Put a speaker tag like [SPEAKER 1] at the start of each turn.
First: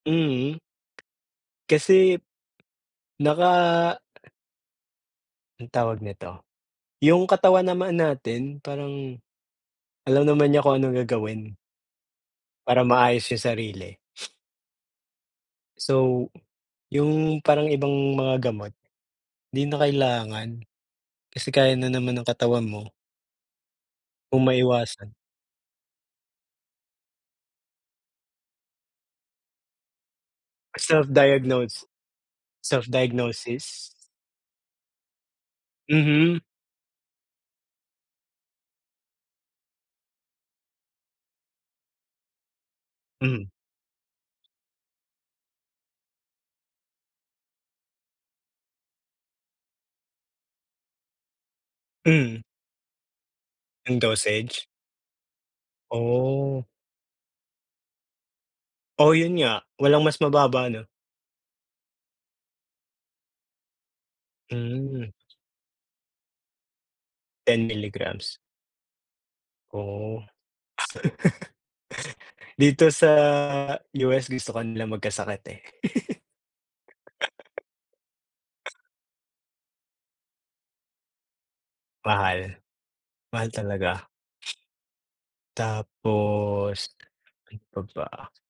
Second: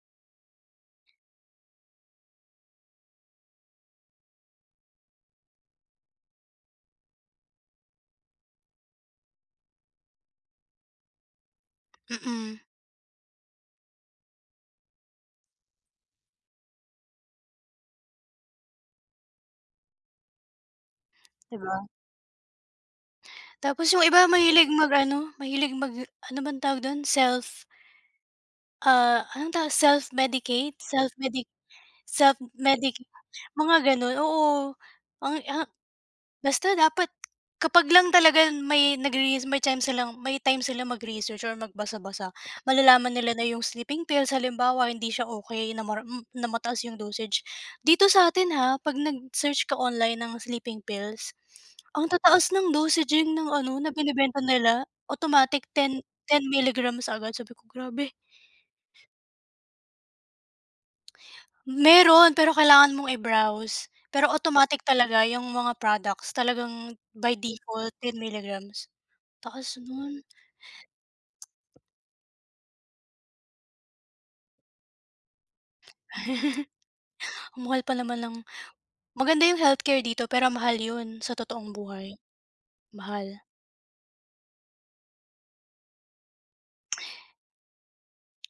[SPEAKER 1] Mhm. Kasi, naka Ang tawag nito, yung katawan naman natin parang, alam naman niya kung anong gagawin.
[SPEAKER 2] Mm.
[SPEAKER 1] Para maayos yung sarili. So, yung parang ibang mga gamot, 'di na kailangan, kasi
[SPEAKER 2] 'Di
[SPEAKER 1] kaya
[SPEAKER 2] ba?
[SPEAKER 1] na naman ng katawan mo.
[SPEAKER 2] Tapos yung iba
[SPEAKER 1] Kung
[SPEAKER 2] mahilig mag
[SPEAKER 1] maiwasan.
[SPEAKER 2] ano mahilig mag ano bang tawag dun self Ah, anong ta self-medicate,
[SPEAKER 1] Ah self
[SPEAKER 2] self-medi
[SPEAKER 1] diagnose, self
[SPEAKER 2] self-medicate
[SPEAKER 1] diagnosis?
[SPEAKER 2] mga ganon oo, mga ha
[SPEAKER 1] Mhm.
[SPEAKER 2] basta dapat kapag lang talaga may nagre-res may time may time silang mag-research or magbasa-basa malalaman nila na
[SPEAKER 1] Mhm.
[SPEAKER 2] 'yong sleeping pills halimbawa hindi siya okey na mar hmm, na mataas 'yong dosage dito sa atin ha 'pag nag-search ka online ng sleeping pills ang
[SPEAKER 1] Hmm.
[SPEAKER 2] tataas ng dosaging ng ano na
[SPEAKER 1] 'Yung
[SPEAKER 2] binebenta
[SPEAKER 1] dosage?
[SPEAKER 2] nila automatic ten ten
[SPEAKER 1] Oh
[SPEAKER 2] milligrams agad, sabi ko grabe.
[SPEAKER 1] O 'yun nga, walang mas mababa 'no?
[SPEAKER 2] Meron pero kailangan mong i-browse, pero automatic
[SPEAKER 1] Hmm.
[SPEAKER 2] talaga yung mga products talagang by
[SPEAKER 1] ten
[SPEAKER 2] default ten
[SPEAKER 1] milligrams
[SPEAKER 2] milligrams, taas
[SPEAKER 1] Oh,
[SPEAKER 2] noon.
[SPEAKER 1] dito sa US gusto ka nilang magkasakit eh.
[SPEAKER 2] Ang mahal pa naman ng maganda yung healthcare dito pero mahal 'yun sa totoong buhay,
[SPEAKER 1] Mahal,
[SPEAKER 2] mahal.
[SPEAKER 1] mahal talaga. Tapos, ano pa ba?